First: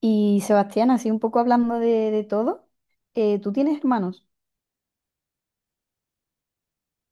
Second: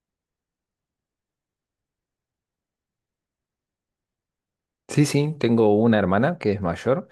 Y Sebastián, así un poco hablando de todo, ¿tú tienes hermanos? Sí, sí, tengo una hermana que es mayor,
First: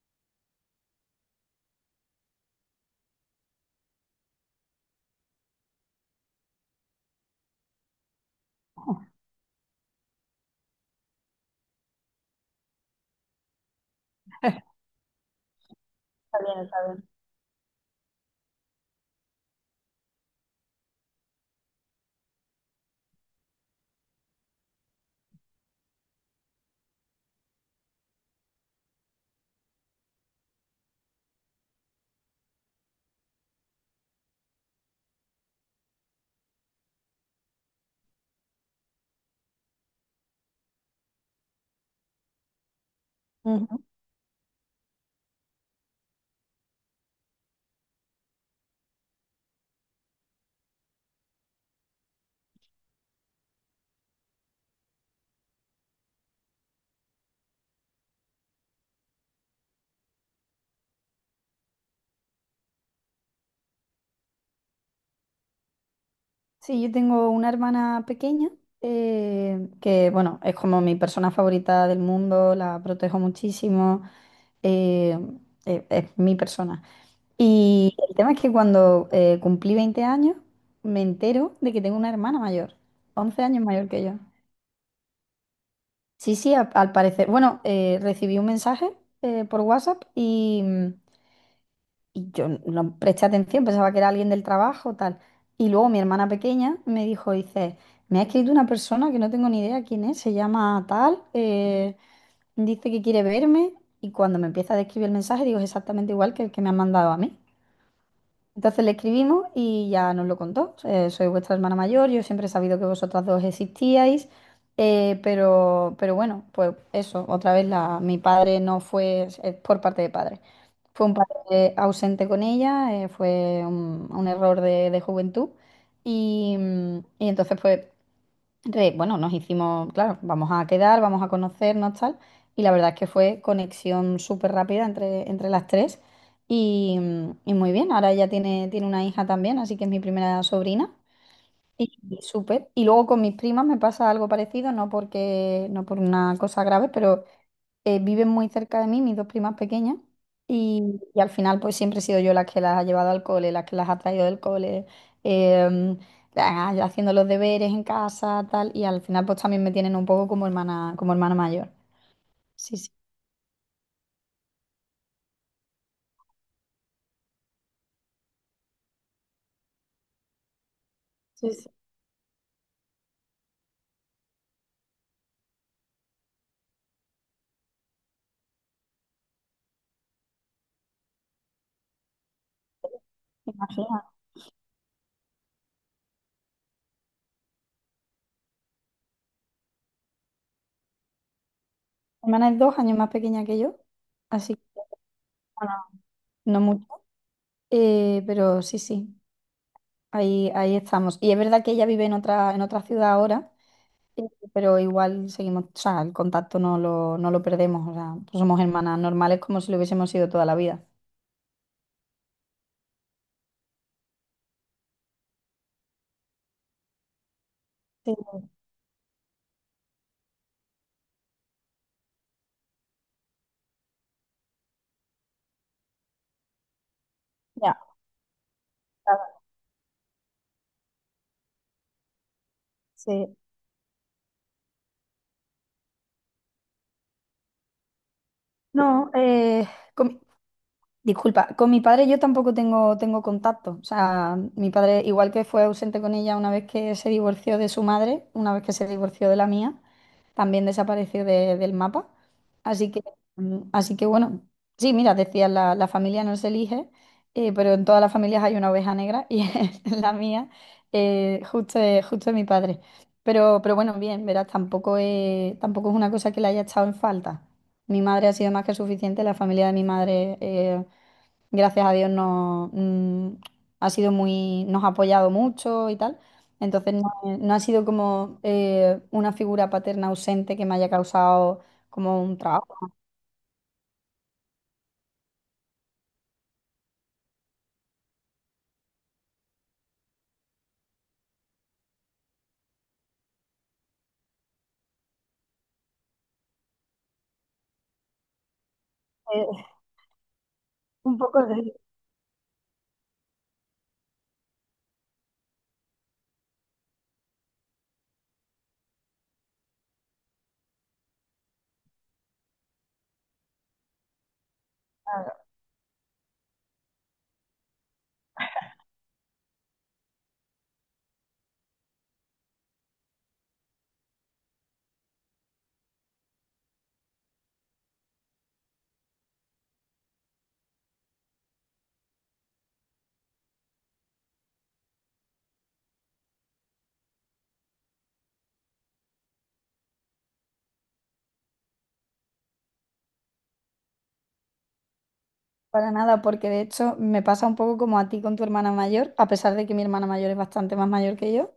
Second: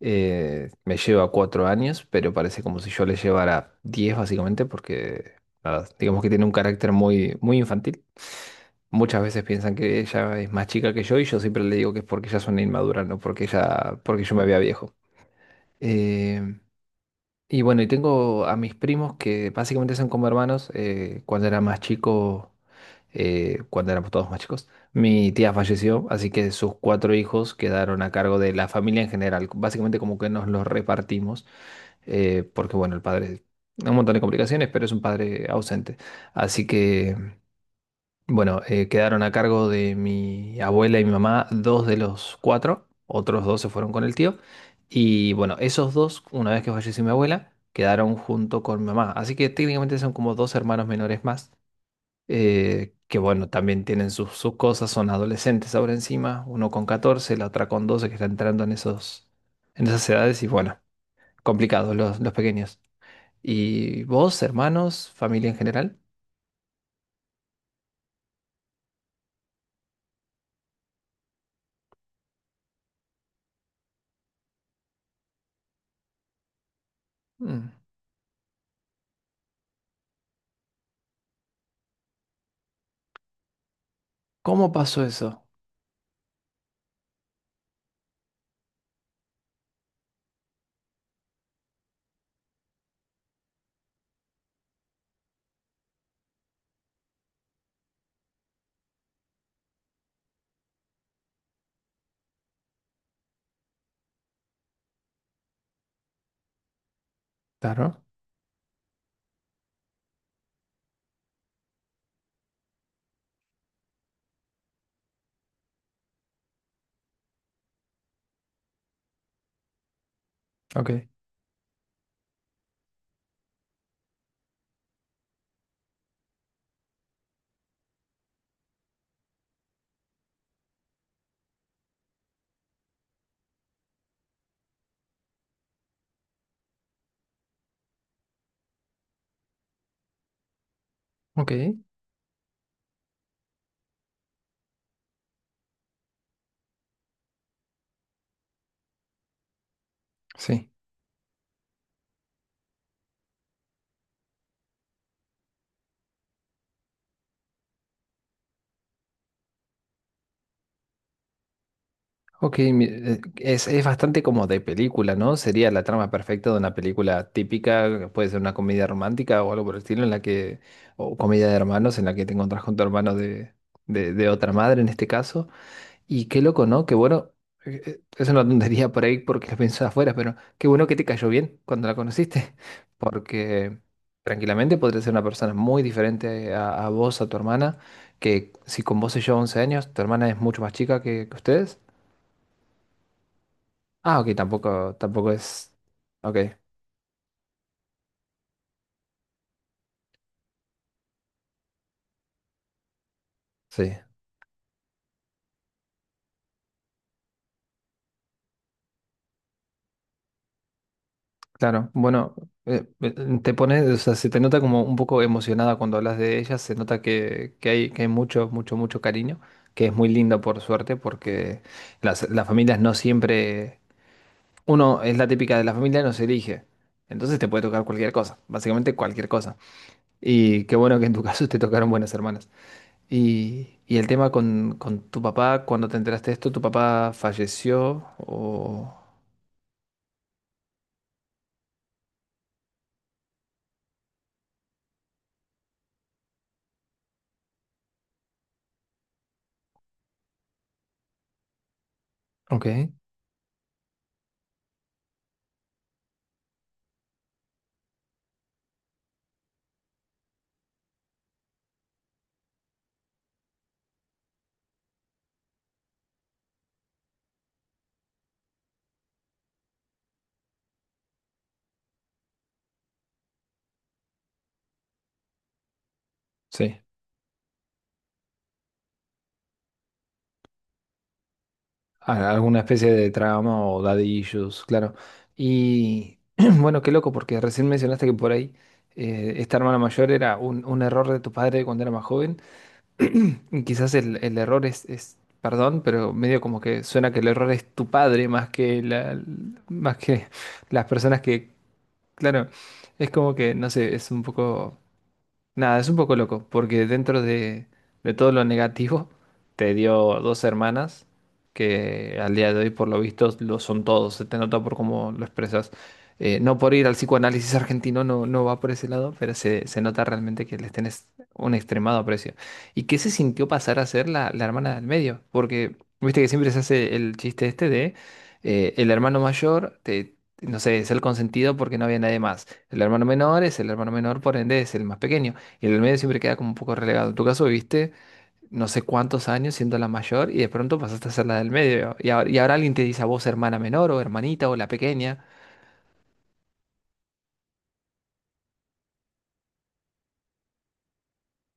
me lleva 4 años, pero parece como si yo le llevara 10 básicamente, porque nada, digamos que tiene un carácter muy, muy infantil. Oh. Muchas veces piensan que ella es más chica que yo y yo siempre le digo que es porque ella es una inmadura, no porque yo me vea Está viejo. Eh, bien, está bien. y bueno, y tengo a mis primos que básicamente son como hermanos. Cuando éramos todos más chicos. Mi tía falleció, así que sus cuatro hijos quedaron a cargo de la familia en general. Básicamente como que nos los repartimos, porque bueno, el padre, un montón de complicaciones, pero es un padre ausente. Así que bueno, quedaron a cargo de mi abuela y mi mamá dos de los cuatro, otros dos se Ujú. fueron con el tío. Y bueno, esos dos, una vez que falleció mi abuela, quedaron junto con mi mamá. Así que técnicamente son como dos hermanos menores más, que bueno, también tienen sus cosas, son adolescentes ahora encima, uno con 14, la otra con 12, que está entrando en esas edades y bueno, complicados los pequeños. ¿Y vos, hermanos, familia en general? Sí, yo tengo una hermana pequeña, que, bueno, es como mi persona favorita del mundo, la protejo muchísimo. eh, es mi persona. Mm. Y el tema es que cuando cumplí 20 años, me entero de que tengo una hermana mayor, 11 años mayor que yo. ¿Cómo pasó eso? Sí, sí, al parecer. Bueno, recibí un mensaje por WhatsApp y yo no presté atención, pensaba que era alguien del trabajo, tal. Y luego mi hermana pequeña me dijo, dice, me ha escrito una persona que no tengo ni idea quién es, se llama tal, dice que quiere verme. Y cuando me empieza a describir el mensaje, digo, es exactamente igual que el que me han mandado a mí. Claro. Entonces le escribimos y ya nos lo contó. Soy vuestra hermana mayor, yo siempre he sabido que vosotras dos existíais, pero bueno, pues eso, otra vez mi padre no fue, es por parte de padre. Ok, Fue un padre ausente con ella, fue un error de juventud y entonces pues bueno, nos hicimos, claro, vamos a quedar, vamos a conocernos, tal. Y la verdad es que fue conexión súper rápida entre las tres. Y, y muy bien, ahora ella tiene una hija también, así que es mi primera sobrina. ok, Y súper. Y luego con mis primas me pasa algo parecido, no porque, no por una cosa grave, pero viven muy cerca de mí, mis dos primas pequeñas, sí. y al final pues siempre he sido yo la que las ha llevado al cole, la que las ha traído del cole, em, haciendo los deberes en casa, tal, y al final pues también me tienen un poco como hermana mayor. Ok, Sí, mi- sí, eh, es, es bastante como de película, ¿no? Sería la trama perfecta de una película típica, puede ser una comedia romántica o algo por el estilo, en la que, o comedia sí, de sí. hermanos, en la que te encontrás con tu hermano de, de otra madre en este caso. Y qué loco, ¿no? Qué bueno, es una tontería por ahí porque lo pensé afuera, pero qué bueno que te cayó bien cuando la conociste, porque Imagina. tranquilamente podría ser una persona muy diferente a vos, a tu hermana, que si con vos se lleva 11 años, tu hermana es mucho más chica que ustedes. Mi hermana es 2 años más pequeña que yo, Ah, ok, así que tampoco, tampoco es. bueno, Ok, no mucho, pero sí, sí, ahí estamos. Y es verdad que ella vive en otra ciudad ahora. sí, Sí, pero igual seguimos, o sea, el contacto no lo perdemos, o sea, pues somos hermanas normales como si lo hubiésemos sido toda la vida. claro. Bueno, eh, eh, te pones, o sea, se te nota como un poco emocionada cuando hablas de ella, se nota que hay Sí, mucho, mucho, mucho cariño, que es muy lindo por suerte, porque las familias no siempre. Uno es la típica de la familia, no se elige. Entonces te puede ya, tocar cualquier cosa, básicamente cualquier claro, cosa. Y qué bueno que en tu caso te tocaron buenas hermanas. sí. Y el tema con tu papá, cuando te enteraste de esto, ¿tu papá falleció o? No, com- disculpa, con mi padre yo tampoco tengo contacto. O sea, mi padre, igual que fue ausente con ella una vez que se divorció de su madre, una vez que se divorció de la mía, también desapareció del mapa. Ok, Así que, así que bueno, sí, mira, decía, la familia no se elige, pero en todas las familias hay una oveja negra y en la mía, justo, justo es mi padre. Pero bueno, bien, verás, tampoco es una cosa que le haya echado en falta. Mi madre ha sido más que suficiente, la familia de mi madre. Gracias a Dios no, ha sido muy, nos ha apoyado mucho y tal. sí. Entonces no ha sido como una figura paterna ausente que me haya causado como un Alguna especie trabajo. de trama o daddy issues, claro. Y bueno, qué loco, porque recién mencionaste que por ahí esta hermana mayor era un error de tu padre cuando era más joven. Y quizás el error es, perdón, pero medio como que suena que el error es tu padre Eh, más que las un personas poco que, de... claro, es como que, no sé, es un poco nada, es un poco loco, porque dentro de, todo lo negativo, te dio dos hermanas que al día de hoy, por lo visto, lo son todos. Se te nota por cómo lo expresas. No por ir al psicoanálisis argentino, no, no va por ese lado, pero se, nota realmente que les tenés un extremado aprecio. ¿Y qué se sintió pasar a ser la hermana del medio? Porque viste que siempre se hace el chiste este de el hermano mayor, no sé, es el consentido porque no había nadie más. El hermano menor es el hermano menor, por ende es el más pequeño. Y en el medio siempre queda como un poco relegado. En tu caso viviste no sé cuántos años siendo la mayor y de pronto pasaste a ser la del medio. Y ahora alguien te dice a vos hermana menor o hermanita o la pequeña. Para nada, porque de hecho me pasa un poco como a ti con tu hermana mayor, a pesar de que mi hermana mayor es bastante más mayor que yo,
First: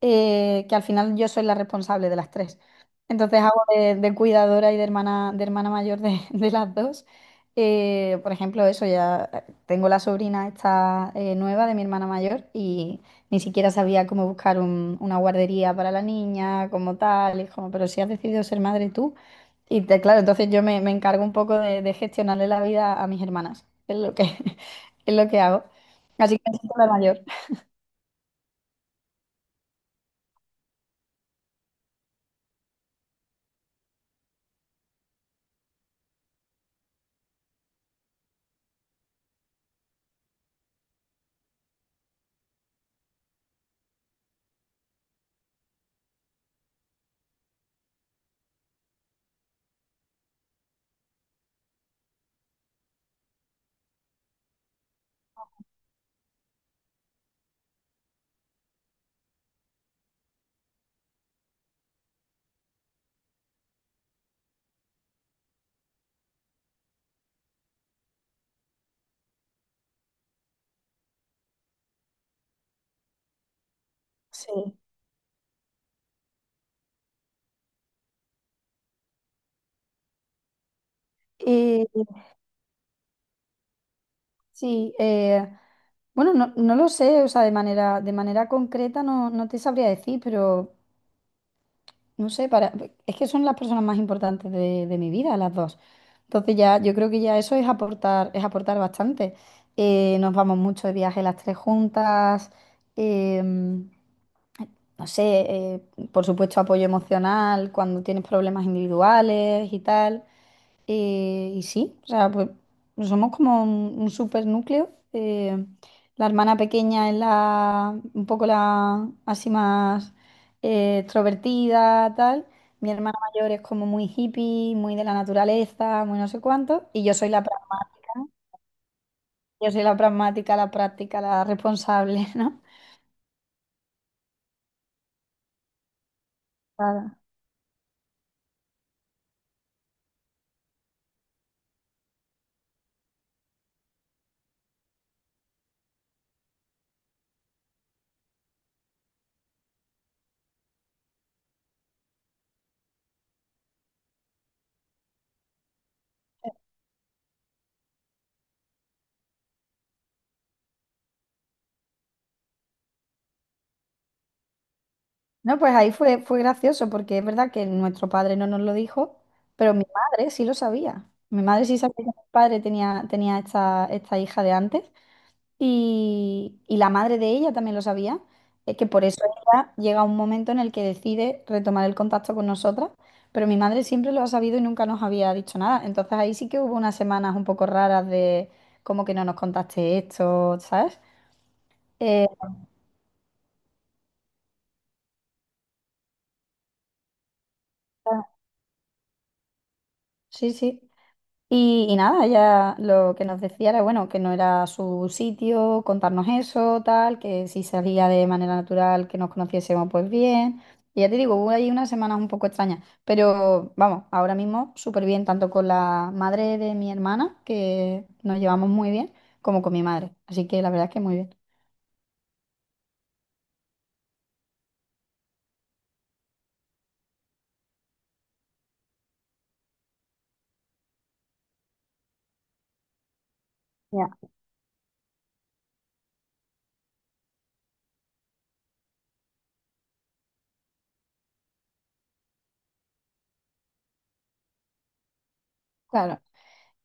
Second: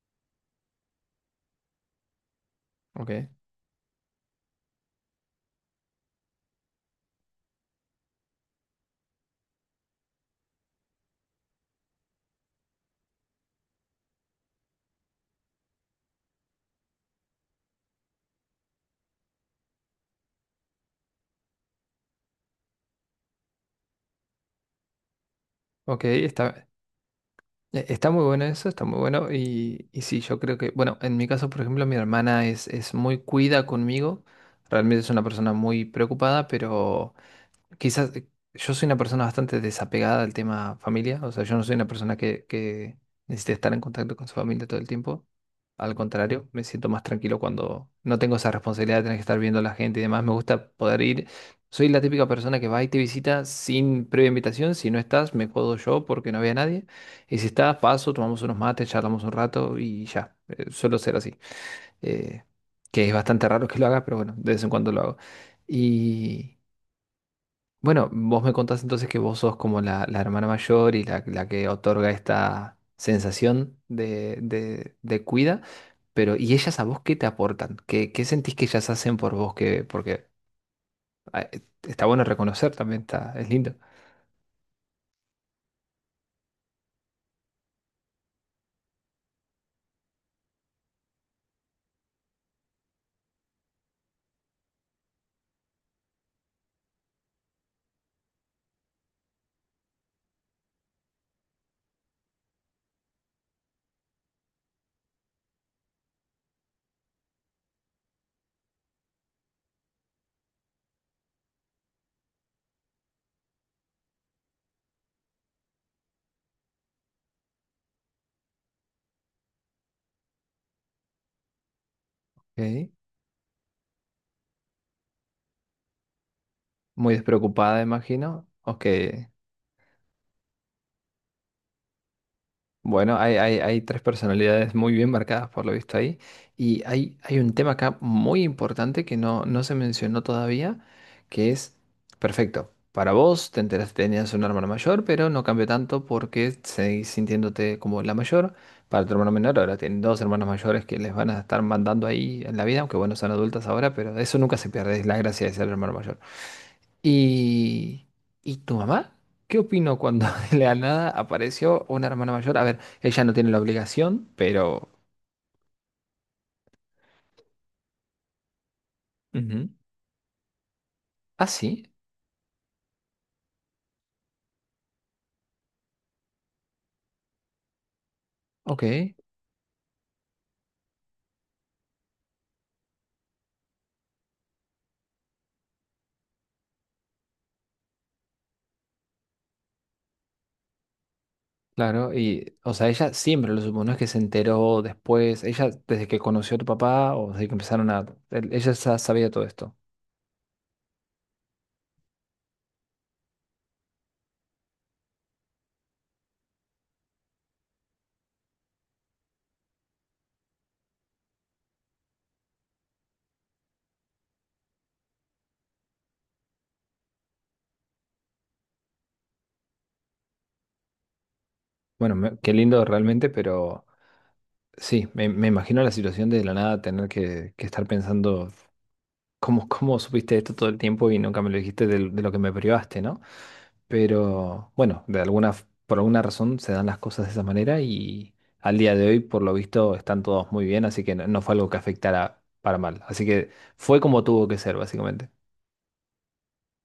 que al final yo soy la responsable de las tres. Ok, Entonces hago de cuidadora y de hermana mayor de, de las dos. Por ejemplo, eso ya, tengo la sobrina esta, nueva de mi hermana mayor y ni siquiera sabía cómo buscar una guardería para la niña, como tal, y es como, pero si has decidido ser madre tú. Claro, entonces yo me encargo un poco de gestionarle la vida a mis hermanas. Es lo que, es lo que hago. ok, Así que me siento la mayor. Está muy bueno eso, está muy bueno. Y sí, yo creo que, bueno, en mi caso, por ejemplo, mi hermana es, muy cuida conmigo. Realmente es una persona muy preocupada, pero quizás yo soy una persona bastante desapegada al tema familia, o sea, yo no soy una persona que necesite estar en contacto con su familia todo el tiempo. Al contrario, me siento más tranquilo cuando no tengo esa responsabilidad de tener que estar viendo a la gente y demás. Me gusta poder ir. Soy la típica persona que va y te visita sin previa invitación. Si no estás, me jodo yo porque no había nadie. Y si estás, paso, tomamos unos mates, charlamos un rato y ya. Suelo ser así. Eh, que es bastante raro que lo haga, pero bueno, de vez en cuando lo hago. Y. Bueno, vos me contás entonces que vos sos como la hermana mayor y la que otorga esta sensación de, Sí. de cuida, pero ¿y ellas a vos qué te aportan? ¿Qué sentís que ellas hacen por vos? Que, porque ah, Y está bueno reconocer también, está, es lindo. sí, bueno, no, no lo sé, o sea, de manera concreta no, no te sabría decir, pero no sé, para, es que son las personas más importantes de mi vida, las dos. Entonces ya, yo creo que ya eso es aportar bastante. Nos vamos mucho de viaje las tres juntas. em, no sé, eh, por supuesto apoyo emocional cuando tienes problemas individuales y tal. Y sí, o sea, pues somos como un súper núcleo. La hermana pequeña es la, un poco la así más extrovertida, tal. Ok. Mi hermana mayor es como muy hippie, muy de la naturaleza, muy no sé cuánto. Y Muy yo soy la despreocupada, pragmática, imagino. Ok. yo soy la pragmática, la práctica, la responsable, ¿no? Bueno, hay, hay tres personalidades muy bien marcadas por lo visto ahí. Y hay, Claro. hay un tema acá muy importante que no se mencionó todavía, que es, perfecto, para vos te enteraste que tenías un hermano mayor, pero no cambió tanto porque seguís sintiéndote como la mayor. Para tu hermano menor, ahora tienen dos hermanos mayores que les van a estar mandando ahí en la vida, aunque bueno, son adultas ahora, pero eso nunca se pierde, es la gracia de ser hermano mayor. ¿Y, y tu mamá? ¿Qué opinó cuando de la nada apareció una hermana mayor? A ver, ella no tiene la obligación, pero. No, pues ahí fue gracioso porque es verdad que nuestro padre no nos lo dijo, Ujú. pero mi madre sí lo sabía. Mi Ah, madre sí sí, sabía que mi padre tenía esta hija de antes y la madre de ella también lo sabía. Es ok, que por eso ella llega un momento en el que decide retomar el contacto con nosotras, pero mi madre siempre lo ha sabido y nunca nos había dicho nada. Entonces ahí sí que hubo unas semanas un poco raras de como que no nos contaste esto, ¿sabes? claro. Eh, Y, o sea, ella siempre lo supo, no es que se enteró después, ella desde que conoció a tu papá o desde que empezaron a... el- Ella ya sabía todo esto. sí, sí. Y nada, ella lo que nos decía era, bueno, que no era su sitio, contarnos eso, tal, que si salía de manera natural, que nos conociésemos pues bien. Y ya te digo, hubo ahí unas semanas un poco extrañas, pero vamos, ahora mismo súper bien, tanto con la madre de mi hermana, que nos llevamos muy bien, como con mi madre. Así que la verdad es que muy bien. Bueno, qué lindo realmente, pero sí, me imagino la situación de la nada tener que, estar pensando, ¿cómo, supiste esto todo el tiempo y nunca me lo dijiste de, lo que me privaste?, ¿no? Ya. Pero bueno, por alguna razón se dan las cosas de esa manera y al día de hoy, por lo visto, están todos muy bien, así que no fue algo que afectara para mal. Así que fue como tuvo que ser, básicamente. Claro.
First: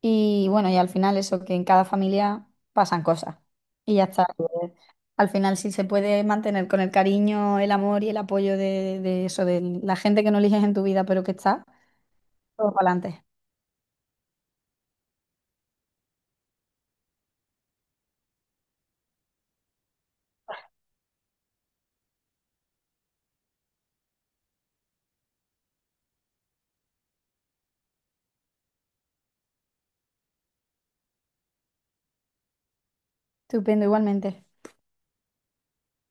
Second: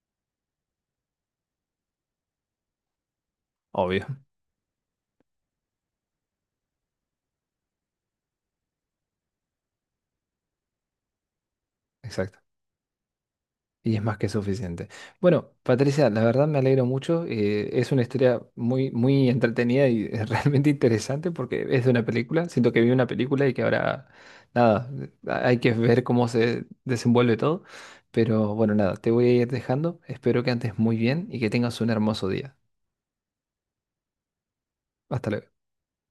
Y bueno, y al final eso, que en cada familia pasan cosas. Y ya Obvio. está. Eh, Al final, si se puede mantener con el cariño, el amor y el apoyo de eso, de la gente que no eliges en tu vida, pero que está, Exacto. todo para adelante. Y es más que suficiente. Bueno, Patricia, la verdad me alegro mucho. Es una historia muy, muy entretenida y realmente interesante porque es de una película. Siento que vi una película y que ahora, nada, hay que ver cómo se desenvuelve todo. Pero bueno, nada, te voy a ir dejando. Espero que andes muy bien y que tengas un hermoso día. Estupendo, igualmente. Hasta luego.